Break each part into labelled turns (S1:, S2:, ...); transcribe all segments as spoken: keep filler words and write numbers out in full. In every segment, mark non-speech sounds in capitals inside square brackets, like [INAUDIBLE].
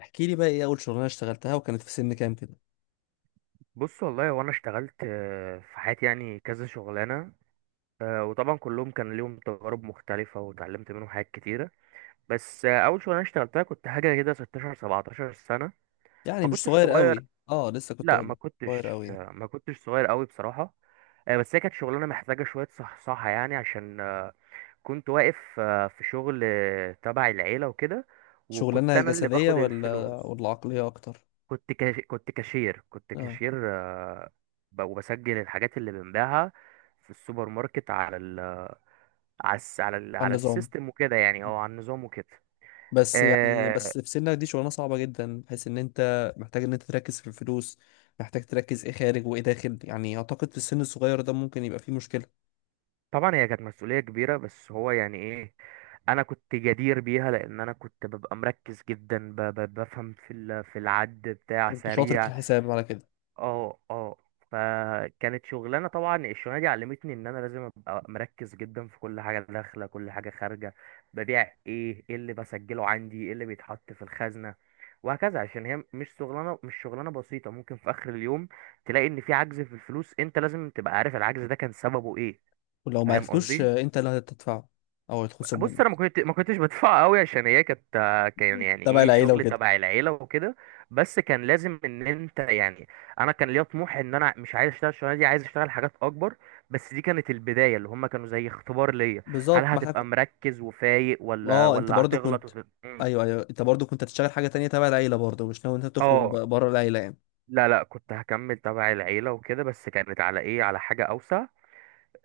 S1: احكي لي بقى ايه اول شغلانه اشتغلتها وكانت في سن كام كده.
S2: بص والله وانا اشتغلت آه، في حياتي يعني كذا شغلانه. آه، وطبعا كلهم كان ليهم تجارب مختلفه واتعلمت منهم حاجات كتيره. بس آه، اول شغلانه اشتغلتها كنت حاجه كده ستاشر سبعتاشر سنه.
S1: يعني
S2: ما
S1: مش
S2: كنتش
S1: صغير
S2: صغير.
S1: قوي، اه لسه كنت
S2: لا ما
S1: اقول صغير
S2: كنتش
S1: قوي يعني.
S2: آه، ما كنتش صغير قوي بصراحه. آه، بس هي كانت شغلانه محتاجه شويه صحصحه يعني عشان آه، كنت واقف آه، في شغل آه، تبع العيله وكده. وكنت
S1: شغلانه
S2: انا اللي
S1: جسديه
S2: باخد
S1: ولا
S2: الفلوس.
S1: ولا عقليه اكتر.
S2: كنت كاش... كنت كاشير كنت
S1: اه،
S2: كاشير آه، ب- وبسجل الحاجات اللي بنبيعها في السوبر ماركت على ال... على الس... على ال...
S1: على
S2: على
S1: النظام.
S2: السيستم وكده يعني او على النظام وكده.
S1: بس يعني
S2: آه،
S1: بس في سنك دي شغلانه صعبه جدا، بحيث ان انت محتاج ان انت تركز في الفلوس، محتاج تركز ايه خارج وايه داخل. يعني اعتقد في السن الصغير ده ممكن يبقى فيه مشكله.
S2: طبعا هي كانت مسؤولية كبيرة، بس هو يعني ايه، انا كنت جدير بيها لان انا كنت ببقى مركز جدا ب... ب... بفهم في ال... في العد بتاع
S1: كنت شاطر في
S2: سريع.
S1: الحساب على كده.
S2: اه اه. فكانت شغلانه، طبعا الشغلانه دي علمتني ان انا لازم ابقى مركز جدا في كل حاجه داخله كل حاجه خارجه. ببيع ايه ايه اللي بسجله عندي، ايه اللي بيتحط في الخزنه، وهكذا. عشان هي مش شغلانه مش شغلانه بسيطه. ممكن في اخر اليوم تلاقي ان في عجز في الفلوس، انت لازم تبقى عارف العجز ده كان سببه ايه.
S1: ولو ما
S2: فاهم
S1: عرفتوش
S2: قصدي.
S1: آه، انت اللي هتدفعه، او هيتخصم
S2: بص انا ما
S1: منك.
S2: كنت ما كنتش بدفع قوي عشان هي كانت، كان يعني
S1: تبع
S2: ايه،
S1: العيله
S2: شغل
S1: وكده.
S2: تبع العيله وكده. بس كان لازم ان انت يعني، انا كان ليا طموح ان انا مش عايز اشتغل الشغلانه دي، عايز اشتغل حاجات اكبر. بس دي كانت البدايه، اللي هم كانوا زي اختبار ليا. هل
S1: بالظبط ما احنا.
S2: هتبقى مركز وفايق ولا
S1: اه انت
S2: ولا
S1: برضو
S2: هتغلط
S1: كنت.
S2: وت... م.
S1: ايوه ايوه، انت برضو كنت هتشتغل حاجه تانية تبع العيله برضو، مش ناوي انت تخرج
S2: اه.
S1: ب- بره العيله يعني.
S2: لا لا كنت هكمل تبع العيله وكده، بس كانت على ايه، على حاجه اوسع.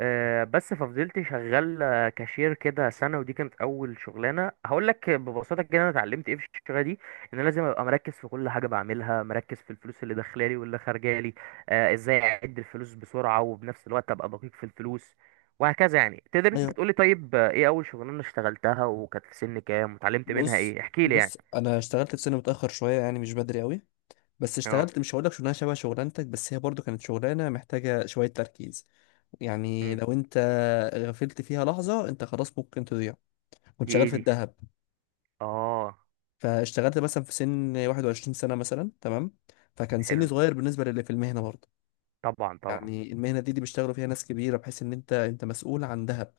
S2: آه، بس ففضلت شغال آه، كاشير كده سنة. ودي كانت أول شغلانة. هقول لك ببساطة كده أنا اتعلمت إيه في الشغلة دي. إن أنا لازم أبقى مركز في كل حاجة بعملها، مركز في الفلوس اللي داخلة لي واللي خارجة لي. آه، إزاي أعد الفلوس بسرعة وبنفس الوقت أبقى دقيق في الفلوس، وهكذا يعني. تقدر أنت
S1: ايوه.
S2: تقولي طيب آه، إيه أول شغلانة اشتغلتها وكانت في سن كام واتعلمت منها
S1: بص
S2: إيه، احكي لي
S1: بص
S2: يعني.
S1: انا اشتغلت في سنه متاخر شويه، يعني مش بدري قوي. بس
S2: أه.
S1: اشتغلت، مش هقول لك شغلانه شبه شغلانتك، بس هي برضو كانت شغلانه محتاجه شويه تركيز. يعني
S2: مم.
S1: لو انت غفلت فيها لحظه انت خلاص ممكن تضيع. كنت
S2: دي
S1: شغال
S2: إيه
S1: في
S2: دي؟
S1: الذهب.
S2: أه.
S1: فاشتغلت مثلا في سن واحد وعشرين سنة سنه مثلا، تمام. فكان سني
S2: حلو.
S1: صغير بالنسبه للي في المهنه برضو.
S2: طبعا طبعا.
S1: يعني المهنه دي دي بيشتغلوا فيها ناس كبيره، بحيث ان انت انت مسؤول عن ذهب.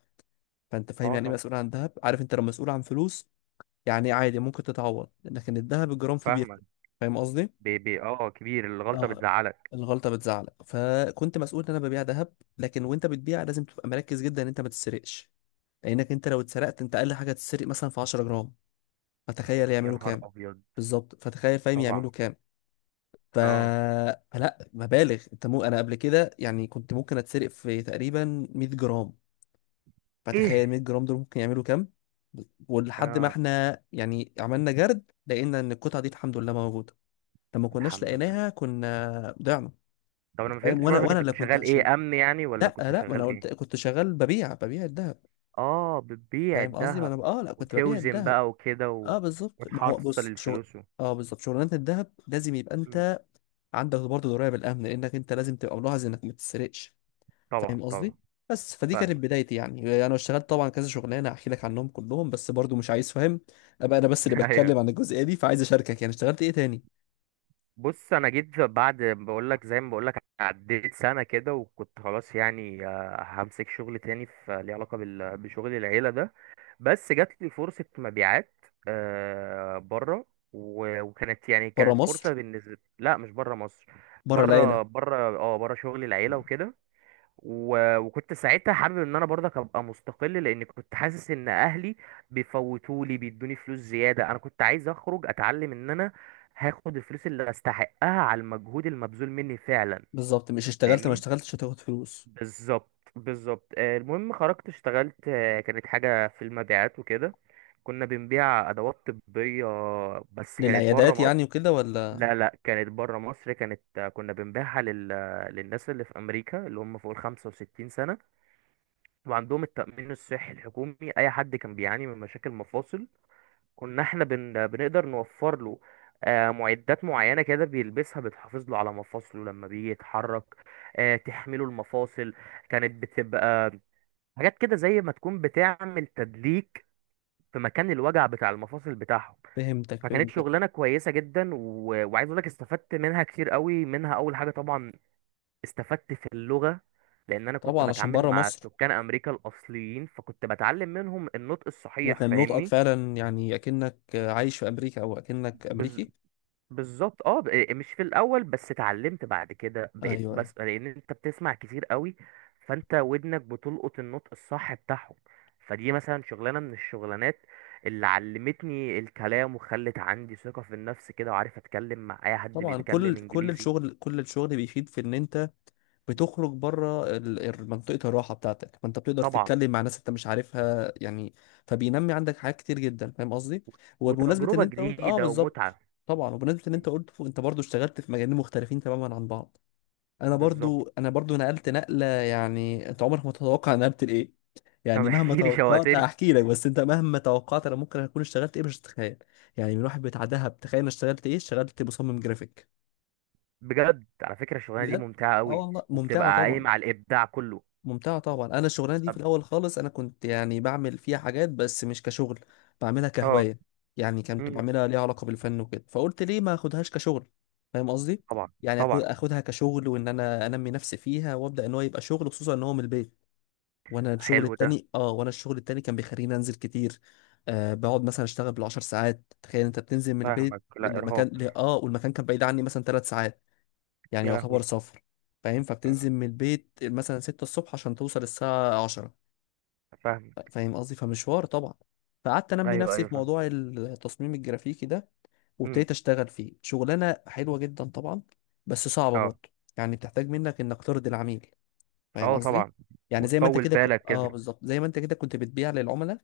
S1: فانت فاهم
S2: أه
S1: يعني ايه
S2: طبعا.
S1: مسؤول عن ذهب، عارف انت لو مسؤول عن فلوس يعني عادي ممكن تتعوض، لكن الذهب الجرام فيه
S2: فاهمك.
S1: بيفرق. فاهم قصدي.
S2: بي بي أه كبير، الغلطة
S1: اه،
S2: بتزعلك.
S1: الغلطه بتزعلك، فكنت مسؤول ان انا ببيع ذهب. لكن وانت بتبيع لازم تبقى مركز جدا ان انت ما تسرقش، لانك انت لو اتسرقت انت اقل حاجه تتسرق مثلا في 10 جرام، فتخيل
S2: يا
S1: يعملوا
S2: نهار
S1: كام.
S2: ابيض.
S1: بالظبط، فتخيل فاهم يعملوا
S2: طبعا.
S1: كام. ف...
S2: اه.
S1: فلا مبالغ، انت مو انا قبل كده يعني كنت ممكن اتسرق في تقريبا 100 جرام. فتخيل
S2: ايه.
S1: 100 جرام دول ممكن يعملوا كام. ولحد ما
S2: اه.
S1: احنا يعني عملنا جرد لقينا ان القطعه دي الحمد لله موجوده. لما كناش
S2: الحمد لله.
S1: لقيناها كنا ضيعنا.
S2: طب انا ما
S1: فاهم،
S2: فهمتش
S1: وانا
S2: برضك،
S1: وانا
S2: انت
S1: اللي
S2: كنت
S1: كنت
S2: شغال
S1: هشيل.
S2: ايه، امن يعني ولا
S1: لا
S2: كنت
S1: لا ما انا
S2: شغال ايه؟
S1: قلت كنت شغال ببيع ببيع الذهب.
S2: اه بتبيع
S1: فاهم قصدي، ما
S2: الذهب
S1: انا اه لا كنت ببيع
S2: وتوزن
S1: الذهب.
S2: بقى وكده و...
S1: اه بالظبط، ما هو
S2: وتحصل
S1: بص شغل.
S2: الفلوس و...
S1: اه بالظبط، شغلانه الذهب لازم يبقى
S2: مم.
S1: انت عندك برضه درايه بالامن، لانك انت لازم تبقى ملاحظ انك ما تتسرقش.
S2: طبعا
S1: فاهم
S2: طبعا.
S1: قصدي. بس فدي كانت
S2: فاهمك.
S1: بدايتي، يعني انا اشتغلت طبعا كذا شغلانه احكي لك عنهم كلهم، بس برضو مش عايز فاهم ابقى انا بس اللي
S2: [LAUGHS] ايوه.
S1: بتكلم عن الجزئيه دي. فعايز اشاركك يعني اشتغلت ايه تاني.
S2: بص انا جيت بعد، بقول لك زي ما بقول لك، عديت سنه كده وكنت خلاص يعني، آه، همسك شغل تاني في ليه علاقه بال... بشغل العيله ده. بس جات لي فرصة مبيعات آه بره. و- وكانت يعني،
S1: بره
S2: كانت
S1: مصر.
S2: فرصة بالنسبة لا، مش بره مصر.
S1: بره العيله.
S2: بره، بره، اه، بره شغل العيلة وكده. و- وكنت ساعتها حابب ان انا برضك ابقى مستقل، لان كنت حاسس ان اهلي بيفوتولي بيدوني فلوس زيادة. انا كنت عايز اخرج اتعلم ان انا هاخد الفلوس اللي استحقها على المجهود المبذول مني فعلا.
S1: بالظبط، مش اشتغلت ما
S2: فاهمني؟
S1: اشتغلتش هتاخد فلوس.
S2: بالظبط، بالظبط. آه، المهم خرجت اشتغلت، آه، كانت حاجة في المبيعات وكده. كنا بنبيع أدوات طبية، بس كانت بره
S1: للعيادات
S2: مصر.
S1: يعني وكده ولا.
S2: لا لا، كانت بره مصر. كانت آه، كنا بنبيعها لل... آه، للناس اللي في أمريكا اللي هم فوق ال خمسة وستين سنة وعندهم التأمين الصحي الحكومي. أي حد كان بيعاني من مشاكل مفاصل كنا احنا بن... بنقدر نوفر له آه، معدات معينة كده بيلبسها بتحافظ له على مفاصله لما بيجي يتحرك. آه، تحمله المفاصل. كانت بتبقى حاجات كده زي ما تكون بتعمل تدليك في مكان الوجع بتاع المفاصل بتاعهم.
S1: فهمتك
S2: فكانت
S1: فهمتك
S2: شغلانه كويسه جدا. و... وعايز اقول لك استفدت منها كتير قوي. منها اول حاجه طبعا استفدت في اللغه، لان انا كنت
S1: طبعا عشان
S2: بتعامل
S1: بره
S2: مع
S1: مصر.
S2: سكان امريكا الاصليين فكنت بتعلم منهم النطق الصحيح،
S1: وكان نطقك
S2: فاهمني.
S1: فعلا يعني اكنك عايش في امريكا او اكنك امريكي.
S2: بالظبط، اه ب- إيه، مش في الاول بس، اتعلمت بعد كده بقيت،
S1: ايوه
S2: بس لان انت بتسمع كتير قوي فانت ودنك بتلقط النطق الصح بتاعهم. فدي مثلا شغلانه من الشغلانات اللي علمتني الكلام وخلت عندي ثقه في النفس كده، وعارف اتكلم مع اي حد
S1: طبعا. كل
S2: بيتكلم
S1: كل
S2: انجليزي.
S1: الشغل، كل الشغل بيفيد في ان انت بتخرج بره ال- ال- منطقة الراحة بتاعتك، فانت بتقدر
S2: طبعا.
S1: تتكلم مع ناس انت مش عارفها يعني. فبينمي عندك حاجات كتير جدا. فاهم قصدي. وبمناسبة ان
S2: وتجربه
S1: انت قلت اه
S2: جديده
S1: بالظبط.
S2: ومتعه.
S1: طبعا، وبمناسبة ان انت قلت انت برضو اشتغلت في مجالين مختلفين تماما عن بعض، انا
S2: بالظبط.
S1: برضو انا برضو نقلت نقلة. يعني انت عمرك ما تتوقع انا نقلت لايه.
S2: طب
S1: يعني مهما
S2: احكي لي،
S1: توقعت
S2: شوقتني.
S1: هحكي لك، بس انت مهما توقعت انا ممكن اكون اشتغلت ايه مش هتتخيل. يعني من واحد بتاع دهب، تخيل انا اشتغلت ايه، اشتغلت مصمم جرافيك.
S2: بجد على فكره الشغلانه دي
S1: بجد.
S2: ممتعه
S1: اه
S2: قوي،
S1: والله
S2: وبتبقى
S1: ممتعة طبعا.
S2: قايمه على الابداع كله.
S1: ممتعة طبعا. أنا الشغلانة دي في
S2: طب-
S1: الأول خالص أنا كنت يعني بعمل فيها حاجات بس مش كشغل، بعملها
S2: اه.
S1: كهواية. يعني كنت
S2: امم.
S1: بعملها ليها علاقة بالفن وكده، فقلت ليه ما أخدهاش كشغل. فاهم قصدي؟
S2: طبعا.
S1: يعني أكو-
S2: طبعا.
S1: أخدها كشغل وإن أنا أنمي نفسي فيها وأبدأ إن هو يبقى شغل، خصوصا إن هو من البيت. وأنا الشغل
S2: حلو ده.
S1: التاني آه وأنا الشغل التاني كان بيخليني أنزل كتير. آه، بقعد مثلا أشتغل بالعشر ساعات. تخيل أنت بتنزل من
S2: فاهمك،
S1: البيت
S2: لا
S1: لمكان
S2: ارهاق.
S1: ل- آه والمكان كان بعيد عني مثلا ثلاث ساعات. يعني
S2: يا لهوي.
S1: يعتبر سفر. فاهم، فبتنزل
S2: مم.
S1: من البيت مثلا ستة الصبح عشان توصل الساعة عشرة.
S2: فاهمك.
S1: فاهم قصدي، فمشوار طبعا. فقعدت انمي
S2: ايوه
S1: نفسي
S2: ايوه
S1: في
S2: فاهم.
S1: موضوع التصميم الجرافيكي ده.
S2: مم.
S1: وابتديت اشتغل فيه، شغلانة حلوة جدا طبعا. بس صعبة
S2: اه
S1: برضه. يعني بتحتاج منك انك ترضي العميل. فاهم
S2: اه.
S1: قصدي.
S2: طبعا.
S1: يعني زي ما انت
S2: وتطول
S1: كده ك...
S2: بالك
S1: اه
S2: كده.
S1: بالظبط، زي ما انت كده كنت بتبيع للعملاء،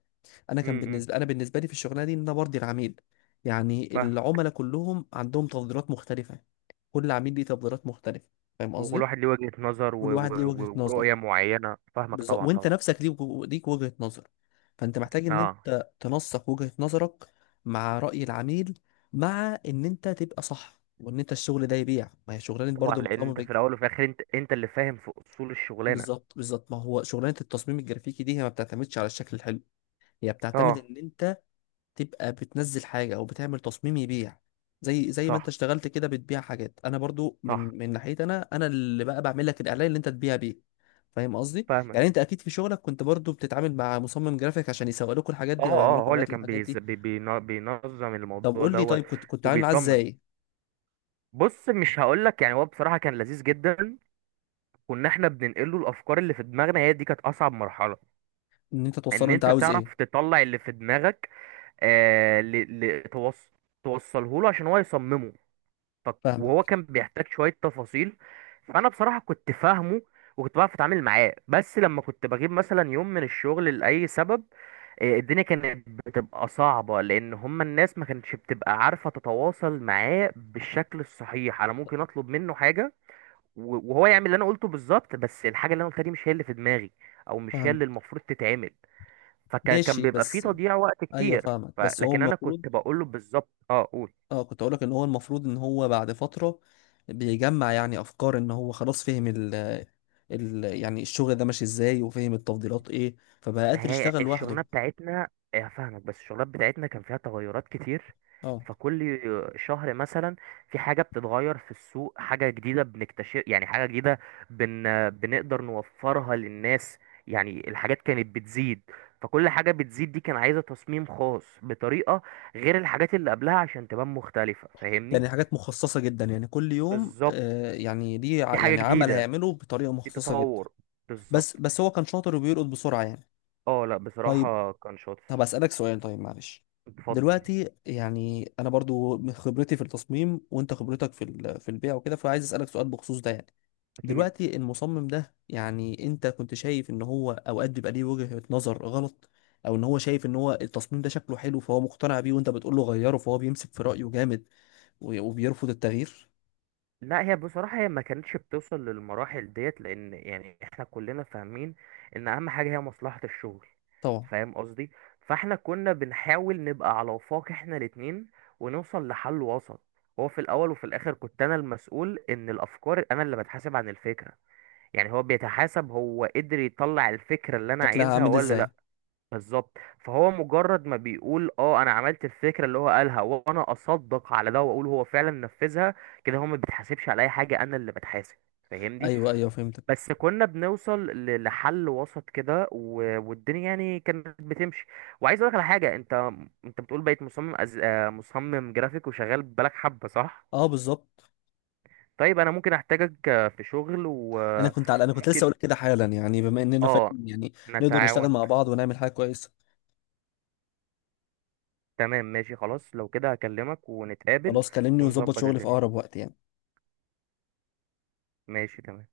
S1: انا كان
S2: امم.
S1: بالنسبه انا بالنسبه لي في الشغلانه دي ان انا برضي العميل. يعني
S2: فاهمك.
S1: العملاء كلهم عندهم تفضيلات مختلفه، كل عميل ليه تفضيلات مختلفه. فاهم
S2: وكل
S1: قصدي.
S2: واحد ليه وجهة نظر و...
S1: كل
S2: و...
S1: واحد ليه وجهة
S2: و-
S1: نظر،
S2: ورؤية معينة، فاهمك،
S1: بالظبط.
S2: طبعا
S1: وانت
S2: طبعا.
S1: نفسك ليك ليك وجهة نظر. فانت محتاج ان
S2: اه
S1: انت تنسق وجهة نظرك مع رأي العميل، مع ان انت تبقى صح وان انت الشغل ده يبيع. ما هي شغلانة
S2: طبعا،
S1: برضه
S2: لان
S1: المصمم
S2: انت في
S1: الج-
S2: الاول وفي الاخر انت، انت اللي فاهم في اصول الشغلانة.
S1: بالظبط بالظبط. ما هو شغلانة التصميم الجرافيكي دي هي ما بتعتمدش على الشكل الحلو، هي بتعتمد
S2: اه.
S1: ان انت تبقى بتنزل حاجة او بتعمل تصميم يبيع. زي زي ما انت
S2: صح
S1: اشتغلت كده بتبيع حاجات، انا برضو
S2: صح.
S1: من من ناحيتي انا، انا اللي بقى بعمل لك الاعلان اللي انت تبيع بيه. فاهم قصدي.
S2: فاهمك.
S1: يعني انت اكيد في شغلك كنت برضو بتتعامل مع مصمم جرافيك عشان يسوق لكم الحاجات
S2: اه
S1: دي او يعملوا
S2: اه.
S1: لكم
S2: هو اللي
S1: اعلانات
S2: كان
S1: للحاجات
S2: بيز...
S1: دي.
S2: بي... بينا- بينظم
S1: طب
S2: الموضوع
S1: قول لي،
S2: دوت
S1: طيب كنت كنت عامل معاه
S2: وبيصمم.
S1: ازاي.
S2: بص، مش هقول لك يعني، هو بصراحة كان لذيذ جدا. كنا احنا بننقله الافكار اللي في دماغنا، هي دي كانت اصعب مرحله،
S1: ان انت
S2: ان
S1: توصله انت
S2: انت
S1: عاوز ايه.
S2: تعرف تطلع اللي في دماغك. آه ل... ل... توص... توصله له عشان هو يصممه. ف... وهو
S1: فاهمك
S2: كان بيحتاج شويه تفاصيل. فانا بصراحه كنت فاهمه وكنت بعرف اتعامل معاه. بس لما كنت بجيب مثلا يوم من الشغل لاي سبب، آه، الدنيا كانت بتبقى صعبة، لأن هما الناس ما كانتش بتبقى عارفة تتواصل معاه بالشكل الصحيح. أنا ممكن أطلب منه حاجة و- وهو يعمل اللي انا قلته بالظبط، بس الحاجه اللي انا قلتها دي مش هي اللي في دماغي، او مش هي
S1: فاهمك
S2: اللي المفروض تتعمل. فكان كان
S1: ماشي
S2: بيبقى فيه
S1: بس.
S2: تضييع وقت
S1: ايوه
S2: كتير.
S1: فاهمك،
S2: ف...
S1: بس هو
S2: لكن انا
S1: المفروض،
S2: كنت بقول له بالظبط، اه قول.
S1: اه كنت اقول لك ان هو المفروض ان هو بعد فترة بيجمع يعني افكار، ان هو خلاص فهم ال ال يعني الشغل ده ماشي ازاي، وفهم التفضيلات ايه، فبقى
S2: ما
S1: قادر
S2: هي
S1: يشتغل لوحده.
S2: الشغلانه بتاعتنا إيه، هفهمك، بس الشغلات بتاعتنا كان فيها تغيرات كتير.
S1: اه.
S2: فكل شهر مثلا في حاجه بتتغير في السوق، حاجه جديده بنكتشف يعني، حاجه جديده بن... بنقدر نوفرها للناس. يعني الحاجات كانت بتزيد، فكل حاجه بتزيد دي كان عايزه تصميم خاص بطريقه غير الحاجات اللي قبلها عشان تبان مختلفه، فاهمني.
S1: يعني حاجات مخصصة جدا، يعني كل يوم
S2: بالظبط.
S1: آه، يعني دي
S2: في
S1: ع-
S2: حاجه
S1: يعني عمل
S2: جديده،
S1: هيعمله بطريقة
S2: في
S1: مخصصة جدا.
S2: تطور.
S1: بس
S2: بالظبط.
S1: بس هو كان شاطر وبيرقد بسرعة يعني.
S2: اه لا
S1: طيب.
S2: بصراحه كان
S1: طب
S2: شاطر.
S1: أسألك سؤال طيب، معلش.
S2: اتفضل.
S1: دلوقتي يعني أنا برضو من خبرتي في التصميم وأنت خبرتك في ال- في البيع وكده، فعايز أسألك سؤال بخصوص ده يعني.
S2: اكيد.
S1: دلوقتي المصمم ده، يعني أنت كنت شايف إن هو أوقات بيبقى ليه وجهة نظر غلط، أو إن هو شايف إن هو التصميم ده شكله حلو فهو مقتنع بيه وأنت بتقول له غيره، فهو بيمسك في رأيه جامد و- وبيرفض التغيير.
S2: لا هي بصراحة هي ما كانتش بتوصل للمراحل ديت، لأن يعني احنا كلنا فاهمين إن أهم حاجة هي مصلحة الشغل.
S1: طبعا.
S2: فاهم قصدي. فاحنا كنا بنحاول نبقى على وفاق احنا الاتنين، ونوصل لحل وسط. هو في الأول وفي الآخر كنت أنا المسؤول إن الأفكار، أنا اللي بتحاسب عن الفكرة. يعني هو بيتحاسب هو قدر يطلع الفكرة اللي أنا
S1: شكلها
S2: عايزها
S1: عامل
S2: ولا
S1: ازاي.
S2: لأ. بالظبط. فهو مجرد ما بيقول اه انا عملت الفكره اللي هو قالها وانا اصدق على ده واقول هو فعلا نفذها، كده هو ما بيتحاسبش على اي حاجه، انا اللي بتحاسب. فاهمني.
S1: ايوه ايوه فهمتك.
S2: بس كنا بنوصل ل- لحل وسط كده و- والدنيا يعني كانت بتمشي. وعايز اقول لك على حاجه، انت انت بتقول بقيت مصمم أز... آه، مصمم جرافيك وشغال بالك حبه، صح؟
S1: اه بالظبط.
S2: طيب انا ممكن احتاجك آه، في شغل،
S1: انا كنت على، انا كنت لسه
S2: وممكن
S1: اقول كده حالا يعني، بما اننا فاهم
S2: اه
S1: يعني نقدر نشتغل
S2: نتعاون.
S1: مع بعض ونعمل حاجه كويسه.
S2: تمام ماشي، خلاص لو كده هكلمك ونتقابل
S1: خلاص كلمني ونظبط
S2: ونظبط
S1: شغلي في
S2: الدنيا.
S1: اقرب وقت يعني.
S2: ماشي تمام.